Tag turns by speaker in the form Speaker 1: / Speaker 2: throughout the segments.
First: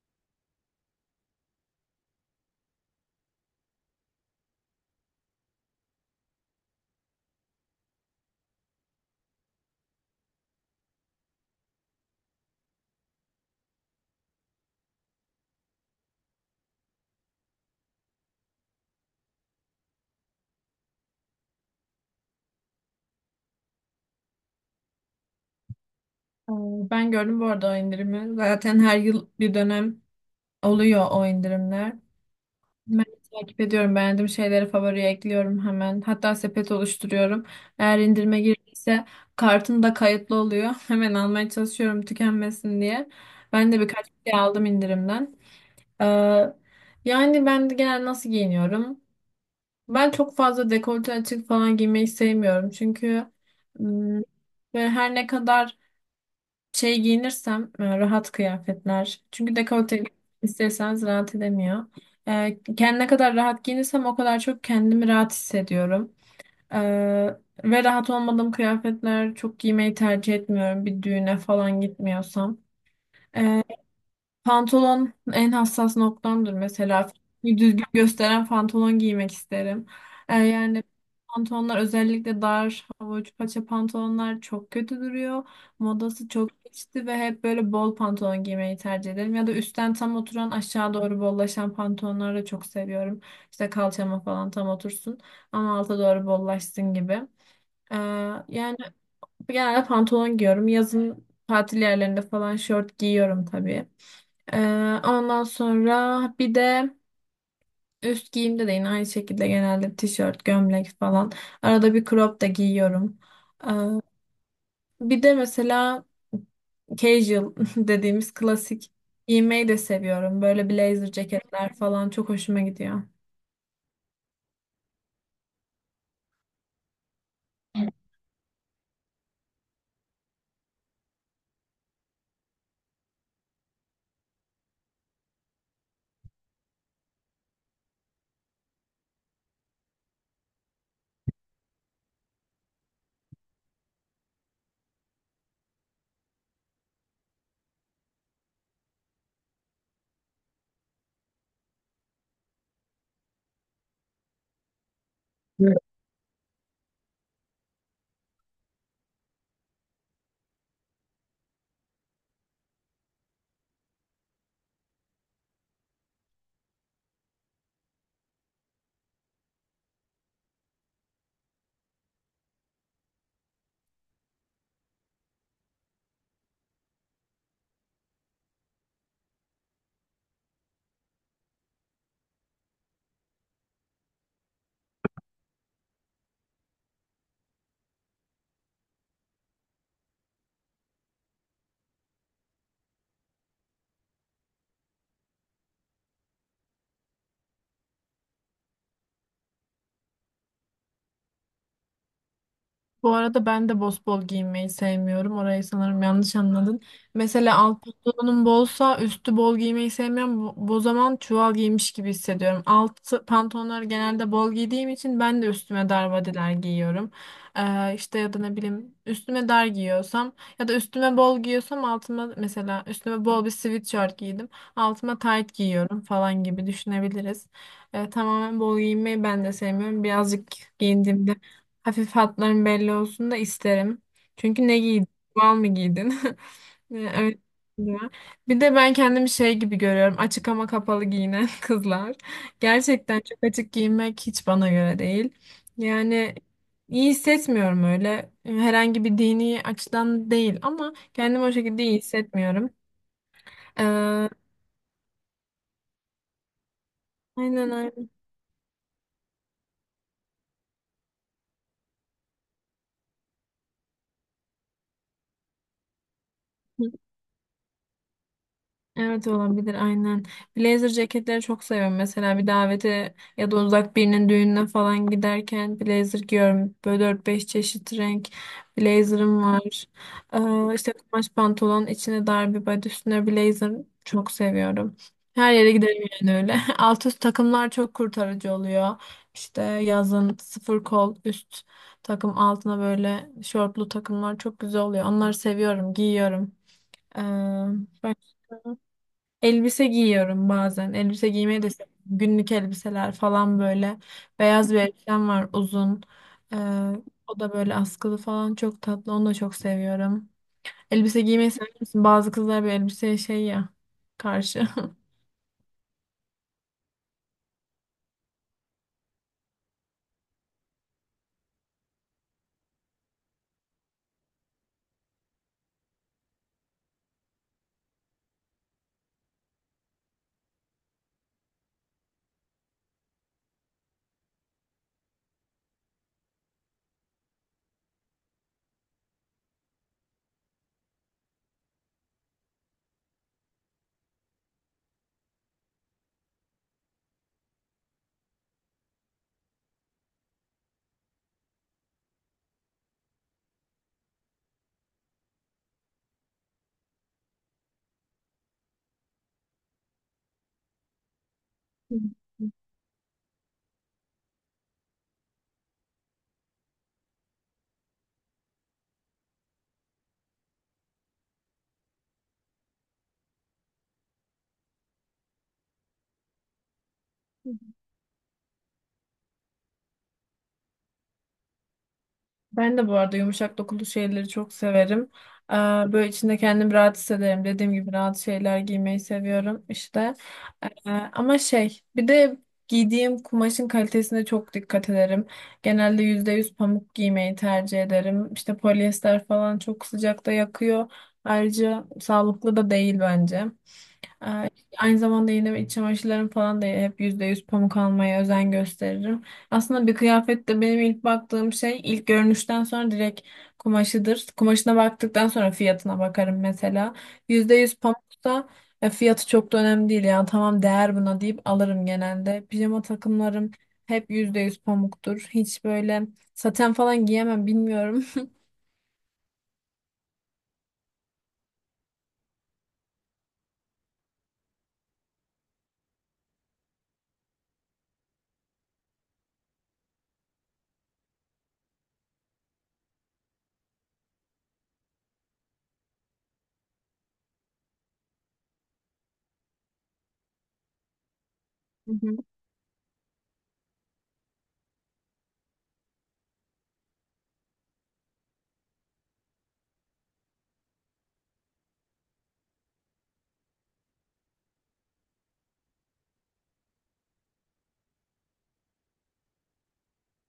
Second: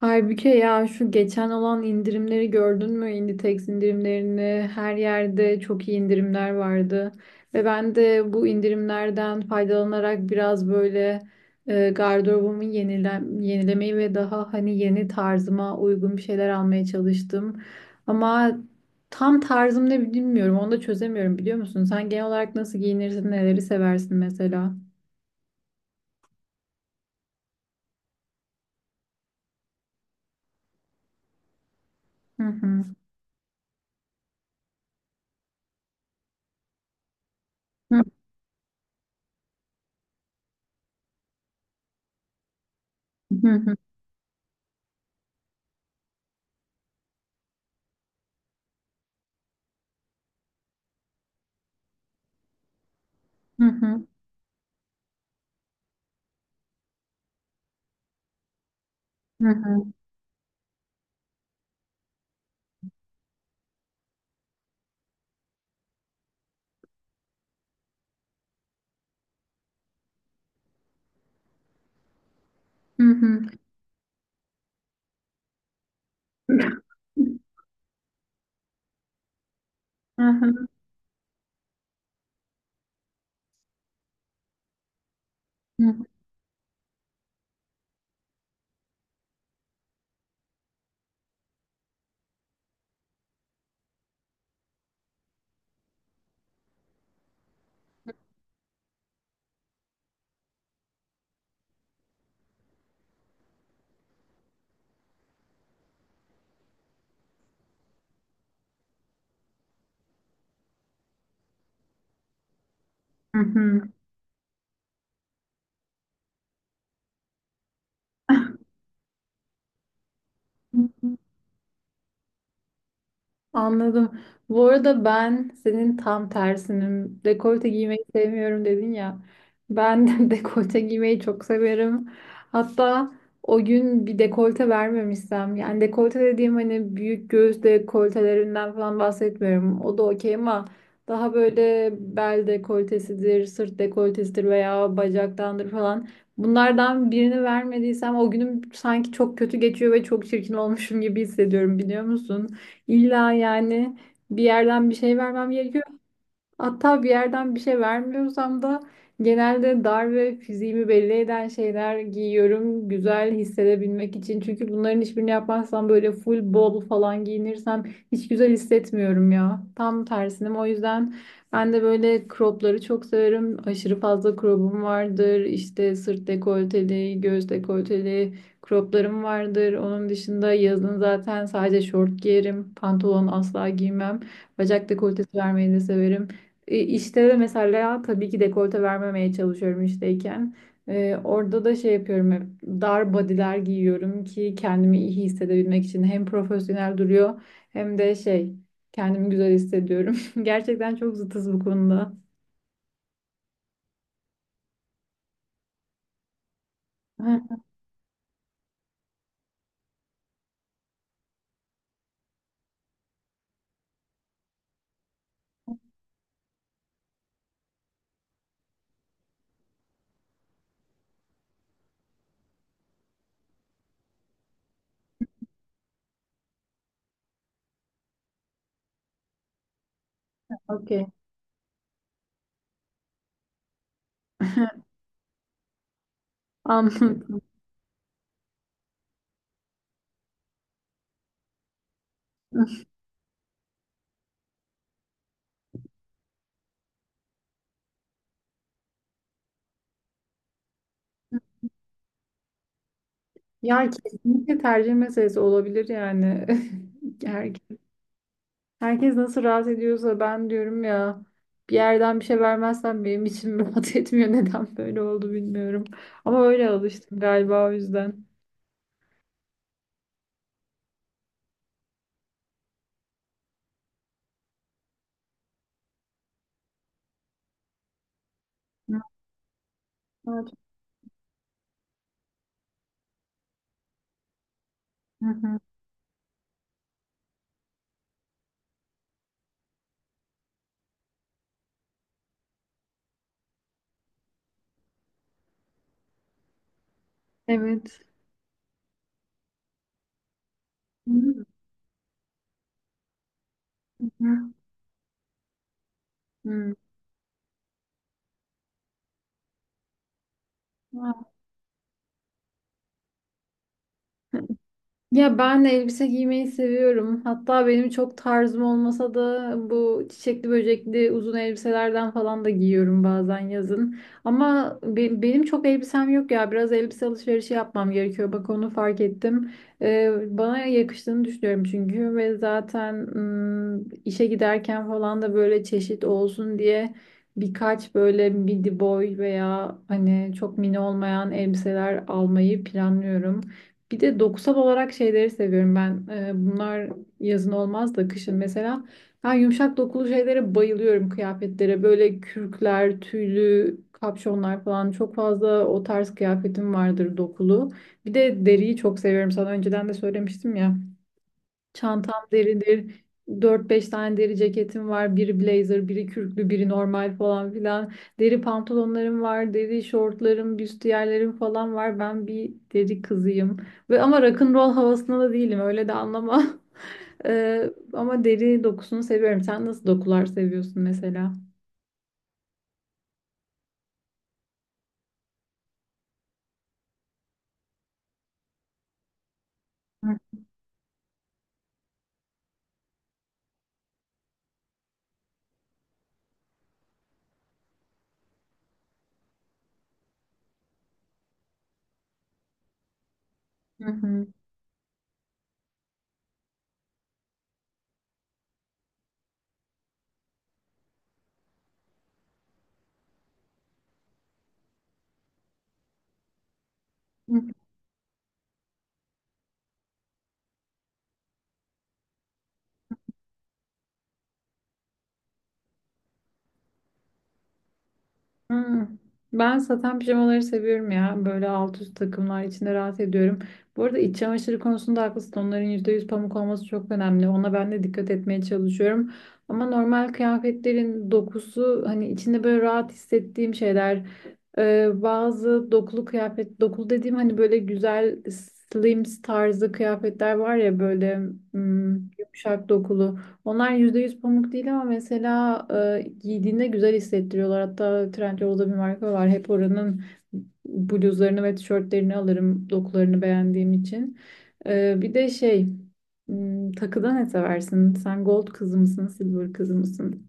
Speaker 1: Halbuki ya şu geçen olan indirimleri gördün mü? Inditex indirimlerini her yerde çok iyi indirimler vardı. Ve ben de bu indirimlerden faydalanarak biraz böyle gardırobumu yenilemeyi ve daha hani yeni tarzıma uygun bir şeyler almaya çalıştım. Ama tam tarzım ne bilmiyorum. Onu da çözemiyorum biliyor musun? Sen genel olarak nasıl giyinirsin, neleri seversin mesela?
Speaker 2: Ee, Ben gördüm bu arada o indirimi. Zaten her yıl bir dönem oluyor o indirimler.
Speaker 1: Hı. Hı
Speaker 2: Ben takip ediyorum. Beğendiğim şeyleri favoriye ekliyorum hemen. Hatta sepet oluşturuyorum. Eğer
Speaker 1: hı,
Speaker 2: indirime girdiyse kartım da kayıtlı oluyor. Hemen almaya çalışıyorum tükenmesin diye.
Speaker 1: hı
Speaker 2: Ben
Speaker 1: hı,
Speaker 2: de birkaç şey aldım indirimden. Ee, yani ben de genel nasıl giyiniyorum? Ben çok fazla dekolte açık falan giymeyi sevmiyorum. Çünkü
Speaker 1: hı hı,
Speaker 2: ım, ve her ne kadar şey giyinirsem rahat kıyafetler.
Speaker 1: hı
Speaker 2: Çünkü
Speaker 1: hı.
Speaker 2: dekolte isterseniz rahat edemiyor. E, Ne kadar rahat giyinirsem o kadar çok kendimi rahat hissediyorum. E, Ve rahat olmadığım kıyafetler çok giymeyi tercih etmiyorum bir düğüne falan gitmiyorsam.
Speaker 1: Hı hı.
Speaker 2: E, Pantolon en hassas noktamdır mesela.
Speaker 1: Hı.
Speaker 2: Bir düzgün gösteren pantolon giymek isterim.
Speaker 1: Hı hı,
Speaker 2: Yani pantolonlar özellikle dar, hava uç paça pantolonlar çok kötü duruyor.
Speaker 1: hı
Speaker 2: Modası çok geçti ve hep böyle bol pantolon giymeyi tercih ederim. Ya da üstten tam oturan aşağı doğru bollaşan pantolonları da çok seviyorum. İşte kalçama falan tam otursun ama alta doğru bollaşsın gibi. Ee, yani genelde pantolon giyiyorum. Yazın tatil yerlerinde falan şort giyiyorum tabii. Ondan sonra bir de üst giyimde de yine aynı şekilde genelde tişört, gömlek falan. Arada bir crop da giyiyorum. Ee,
Speaker 1: hı,
Speaker 2: bir de mesela casual dediğimiz
Speaker 1: hı
Speaker 2: klasik giymeyi de seviyorum. Böyle
Speaker 1: hı.
Speaker 2: blazer ceketler falan çok hoşuma gidiyor.
Speaker 1: Anladım. Bu arada ben senin tam tersinim. Dekolte giymeyi sevmiyorum dedin ya. Ben de dekolte giymeyi çok severim. Hatta o gün bir dekolte vermemişsem, yani dekolte dediğim hani büyük göğüs dekoltelerinden falan bahsetmiyorum. O da okey ama daha böyle bel dekoltesidir, sırt dekoltesidir veya bacaktandır falan. Bunlardan birini vermediysem o günüm sanki çok kötü geçiyor ve çok çirkin olmuşum gibi hissediyorum biliyor musun? İlla yani bir yerden bir şey vermem gerekiyor. Hatta bir yerden bir şey vermiyorsam da genelde dar ve fiziğimi belli eden şeyler giyiyorum güzel hissedebilmek için. Çünkü bunların hiçbirini yapmazsam böyle full bol falan giyinirsem hiç güzel hissetmiyorum ya. Tam tersinim. O yüzden ben de böyle cropları çok severim. Aşırı fazla crop'um vardır. İşte sırt dekolteli, göğüs dekolteli croplarım vardır. Onun dışında yazın zaten sadece şort giyerim. Pantolon asla giymem. Bacak dekoltesi vermeyi de severim. İşte de mesela tabii ki dekolte vermemeye çalışıyorum işteyken. Orada da şey yapıyorum, hep dar body'ler giyiyorum ki kendimi iyi hissedebilmek için. Hem profesyonel duruyor hem de şey, kendimi güzel hissediyorum. Gerçekten çok zıtız bu konuda.
Speaker 2: Bu arada ben de bosbol giymeyi sevmiyorum. Orayı sanırım yanlış anladın.
Speaker 1: Heh.
Speaker 2: Mesela alt pantolonum bolsa üstü bol giymeyi sevmiyorum. Bu zaman çuval giymiş gibi hissediyorum. Alt pantolonları genelde bol giydiğim için ben de üstüme darvadeler giyiyorum. İşte ya da ne bileyim üstüme dar giyiyorsam ya da üstüme bol giyiyorsam altıma mesela üstüme bol bir sweatshirt giydim. Altıma tight giyiyorum falan gibi düşünebiliriz. Tamamen bol giymeyi ben de sevmiyorum. Birazcık
Speaker 1: Okey.
Speaker 2: giyindiğimde hafif hatların belli olsun da isterim. Çünkü ne giydin? Mal mı giydin? Yani öyle
Speaker 1: Anladım.
Speaker 2: diyor. Bir de ben kendimi şey gibi görüyorum. Açık ama kapalı giyinen kızlar. Gerçekten çok açık giyinmek hiç bana göre değil. Yani iyi hissetmiyorum öyle. Herhangi bir dini açıdan değil ama kendimi o şekilde iyi hissetmiyorum.
Speaker 1: Ya
Speaker 2: Ee,
Speaker 1: kesinlikle tercih meselesi olabilir yani. Her
Speaker 2: aynen aynen.
Speaker 1: Herkes nasıl rahat ediyorsa, ben diyorum ya, bir yerden bir şey vermezsen benim içim rahat etmiyor. Neden böyle oldu bilmiyorum. Ama öyle alıştım galiba, o yüzden.
Speaker 2: Evet olabilir aynen. Blazer ceketleri çok seviyorum. Mesela bir davete ya da uzak birinin düğününe falan giderken blazer giyiyorum. Böyle 4-5 çeşit renk blazer'ım var.
Speaker 1: Evet.
Speaker 2: İşte kumaş pantolon, içine dar bir body, üstüne blazer çok seviyorum.
Speaker 1: Hı
Speaker 2: Her
Speaker 1: hı.
Speaker 2: yere giderim yani öyle. Alt üst takımlar çok kurtarıcı oluyor. İşte yazın sıfır kol üst takım altına böyle şortlu takımlar çok güzel oluyor. Onları seviyorum, giyiyorum. Ee,
Speaker 1: Evet.
Speaker 2: Elbise giyiyorum bazen.
Speaker 1: Hı
Speaker 2: Elbise
Speaker 1: hı.
Speaker 2: giymeyi de seviyorum. Günlük elbiseler falan böyle. Beyaz bir elbisem var uzun. Ee,
Speaker 1: Hı.
Speaker 2: o da böyle askılı falan çok tatlı. Onu da çok seviyorum. Elbise giymeyi sever misin? Bazı kızlar bir elbiseye şey ya
Speaker 1: Hı.
Speaker 2: karşı.
Speaker 1: Ya ben de elbise giymeyi seviyorum. Hatta benim çok tarzım olmasa da bu çiçekli böcekli uzun elbiselerden falan da giyiyorum bazen yazın. Ama benim çok elbisem yok ya. Biraz elbise alışverişi yapmam gerekiyor. Bak onu fark ettim. Ee, Bana yakıştığını düşünüyorum çünkü, ve zaten işe giderken falan da böyle çeşit olsun diye birkaç böyle midi boy veya hani çok mini olmayan elbiseler almayı planlıyorum. Bir de dokusal olarak şeyleri seviyorum ben. Bunlar yazın olmaz da kışın mesela. Ben yumuşak dokulu şeylere bayılıyorum, kıyafetlere. Böyle kürkler, tüylü kapşonlar falan, çok fazla o tarz kıyafetim vardır, dokulu. Bir de deriyi çok seviyorum. Sana önceden de söylemiştim ya. Çantam deridir. Dört beş tane deri ceketim var. Biri blazer, biri kürklü, biri normal falan filan. Deri pantolonlarım var, deri şortlarım, büstiyerlerim falan var. Ben bir deri kızıyım. Ve ama rock'n'roll havasında da değilim. Öyle de anlama. Ama deri dokusunu seviyorum. Sen nasıl dokular seviyorsun mesela?
Speaker 2: Ben de bu arada yumuşak dokulu şeyleri çok severim. Ee, Böyle içinde kendimi rahat hissederim. Dediğim gibi rahat şeyler giymeyi seviyorum işte. Ama şey bir de giydiğim kumaşın kalitesine çok dikkat ederim. Genelde %100 pamuk giymeyi tercih ederim. İşte polyester falan çok sıcakta yakıyor. Ayrıca sağlıklı da değil bence.
Speaker 1: Hı
Speaker 2: Ee, Aynı zamanda yine iç çamaşırlarım falan da hep %100 pamuk almaya özen gösteririm. Aslında bir kıyafette benim ilk baktığım şey ilk görünüşten sonra direkt kumaşıdır. Kumaşına baktıktan sonra fiyatına bakarım mesela.
Speaker 1: hı.
Speaker 2: Yüzde yüz pamuksa fiyatı çok da önemli değil ya tamam değer buna deyip alırım genelde. Pijama takımlarım hep %100 pamuktur. Hiç böyle saten falan giyemem bilmiyorum.
Speaker 1: Hmm. Ben saten pijamaları seviyorum ya. Böyle alt üst takımlar içinde rahat ediyorum. Bu arada iç çamaşırı konusunda haklısın. Onların %100 pamuk olması çok önemli. Ona ben de dikkat etmeye çalışıyorum. Ama normal kıyafetlerin dokusu, hani içinde böyle rahat hissettiğim şeyler. Bazı dokulu kıyafet, dokulu dediğim hani böyle güzel slims tarzı kıyafetler var ya, böyle hmm, yumuşak dokulu. Onlar %100 pamuk değil ama mesela giydiğinde güzel hissettiriyorlar. Hatta Trendyol'da bir marka var. Hep oranın bluzlarını ve tişörtlerini alırım, dokularını beğendiğim için. Bir de şey, takıda ne seversin? Sen gold kızı mısın, silver kızı mısın?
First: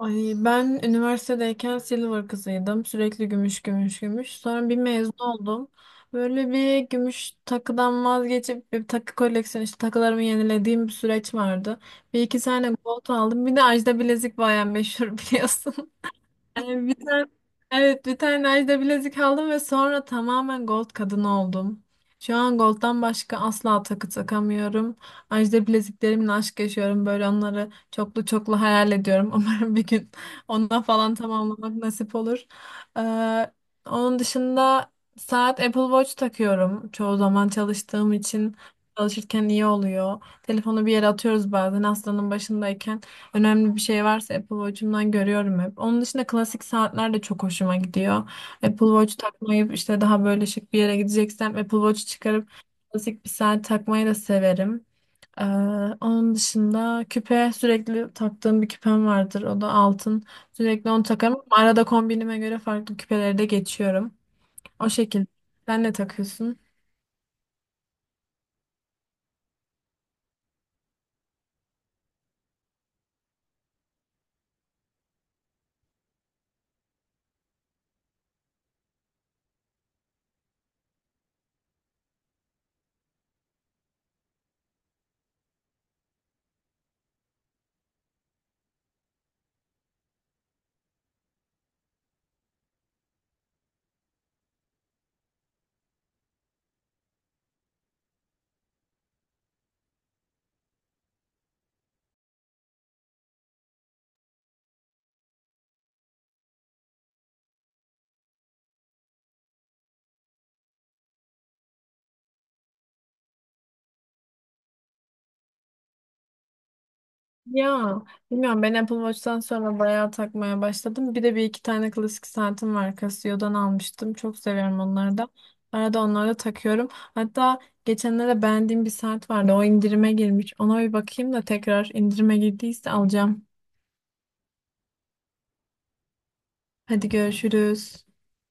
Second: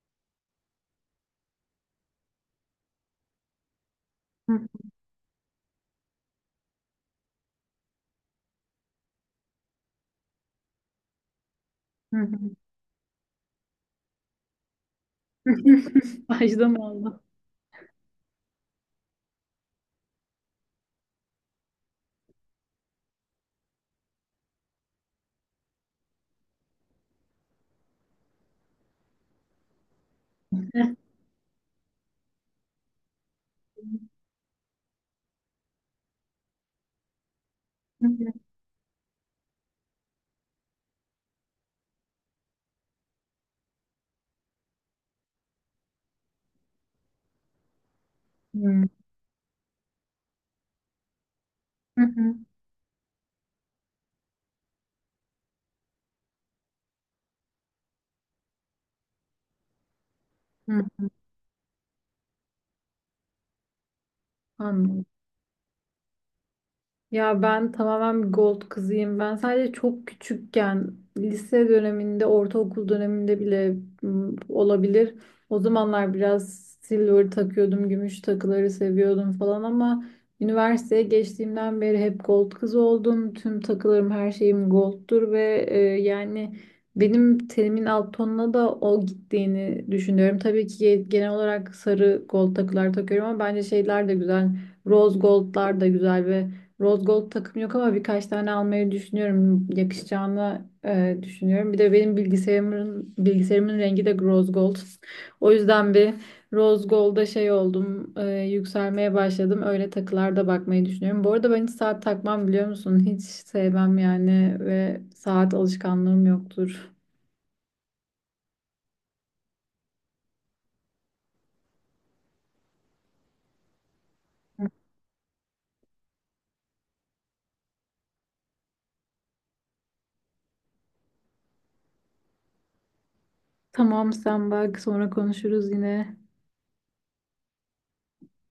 Speaker 2: Ay ben üniversitedeyken silver kızıydım. Sürekli gümüş gümüş gümüş. Sonra bir mezun oldum. Böyle bir gümüş takıdan vazgeçip bir takı koleksiyonu işte takılarımı yenilediğim bir süreç vardı. Bir iki tane gold aldım. Bir de Ajda bilezik bayağı meşhur biliyorsun.
Speaker 1: Ajda mı
Speaker 2: Yani bir
Speaker 1: aldın?
Speaker 2: tane, evet bir tane Ajda bilezik aldım ve sonra tamamen gold kadın oldum. Şu an gold'dan başka asla takı takamıyorum. Ajda bileziklerimle aşk yaşıyorum. Böyle onları çoklu çoklu hayal ediyorum. Umarım bir gün onunla falan tamamlamak nasip olur. Ee, onun dışında saat Apple Watch takıyorum. Çoğu zaman çalıştığım için çalışırken iyi oluyor. Telefonu bir yere atıyoruz bazen hastanın başındayken. Önemli bir şey varsa Apple Watch'umdan görüyorum hep. Onun dışında klasik saatler de çok hoşuma gidiyor.
Speaker 1: Hı,
Speaker 2: Apple Watch takmayıp işte daha böyle şık bir yere gideceksem Apple Watch
Speaker 1: hı,
Speaker 2: çıkarıp klasik bir saat takmayı da severim. Ee, onun dışında küpe sürekli taktığım bir küpem vardır. O da altın.
Speaker 1: hı.
Speaker 2: Sürekli onu takarım ama arada kombinime göre farklı küpeleri de geçiyorum. O
Speaker 1: Anladım.
Speaker 2: şekilde. Sen ne takıyorsun?
Speaker 1: Ya ben tamamen bir gold kızıyım. Ben sadece çok küçükken, lise döneminde, ortaokul döneminde bile olabilir. O zamanlar biraz silver takıyordum, gümüş takıları seviyordum falan, ama üniversiteye geçtiğimden beri hep gold kız oldum. Tüm takılarım, her şeyim goldtur ve yani benim tenimin alt tonuna da o gittiğini düşünüyorum. Tabii ki genel olarak sarı gold takılar takıyorum ama bence şeyler de güzel. Rose goldlar da güzel ve Rose Gold takım yok, ama birkaç tane almayı düşünüyorum. Yakışacağını düşünüyorum. Bir de benim bilgisayarımın rengi de Rose Gold. O yüzden bir Rose Gold'a şey oldum, yükselmeye başladım. Öyle takılarda bakmayı düşünüyorum. Bu arada ben hiç saat takmam biliyor musun? Hiç sevmem yani, ve saat alışkanlığım yoktur.
Speaker 2: Ya bilmiyorum ben Apple Watch'tan sonra bayağı takmaya başladım. Bir de bir iki tane klasik saatim var Casio'dan almıştım. Çok seviyorum onları da. Arada onları da takıyorum. Hatta geçenlerde beğendiğim bir saat vardı. O indirime girmiş. Ona bir bakayım da tekrar indirime girdiyse alacağım.
Speaker 1: Tamam, sen bak, sonra konuşuruz yine.
Speaker 2: Hadi görüşürüz.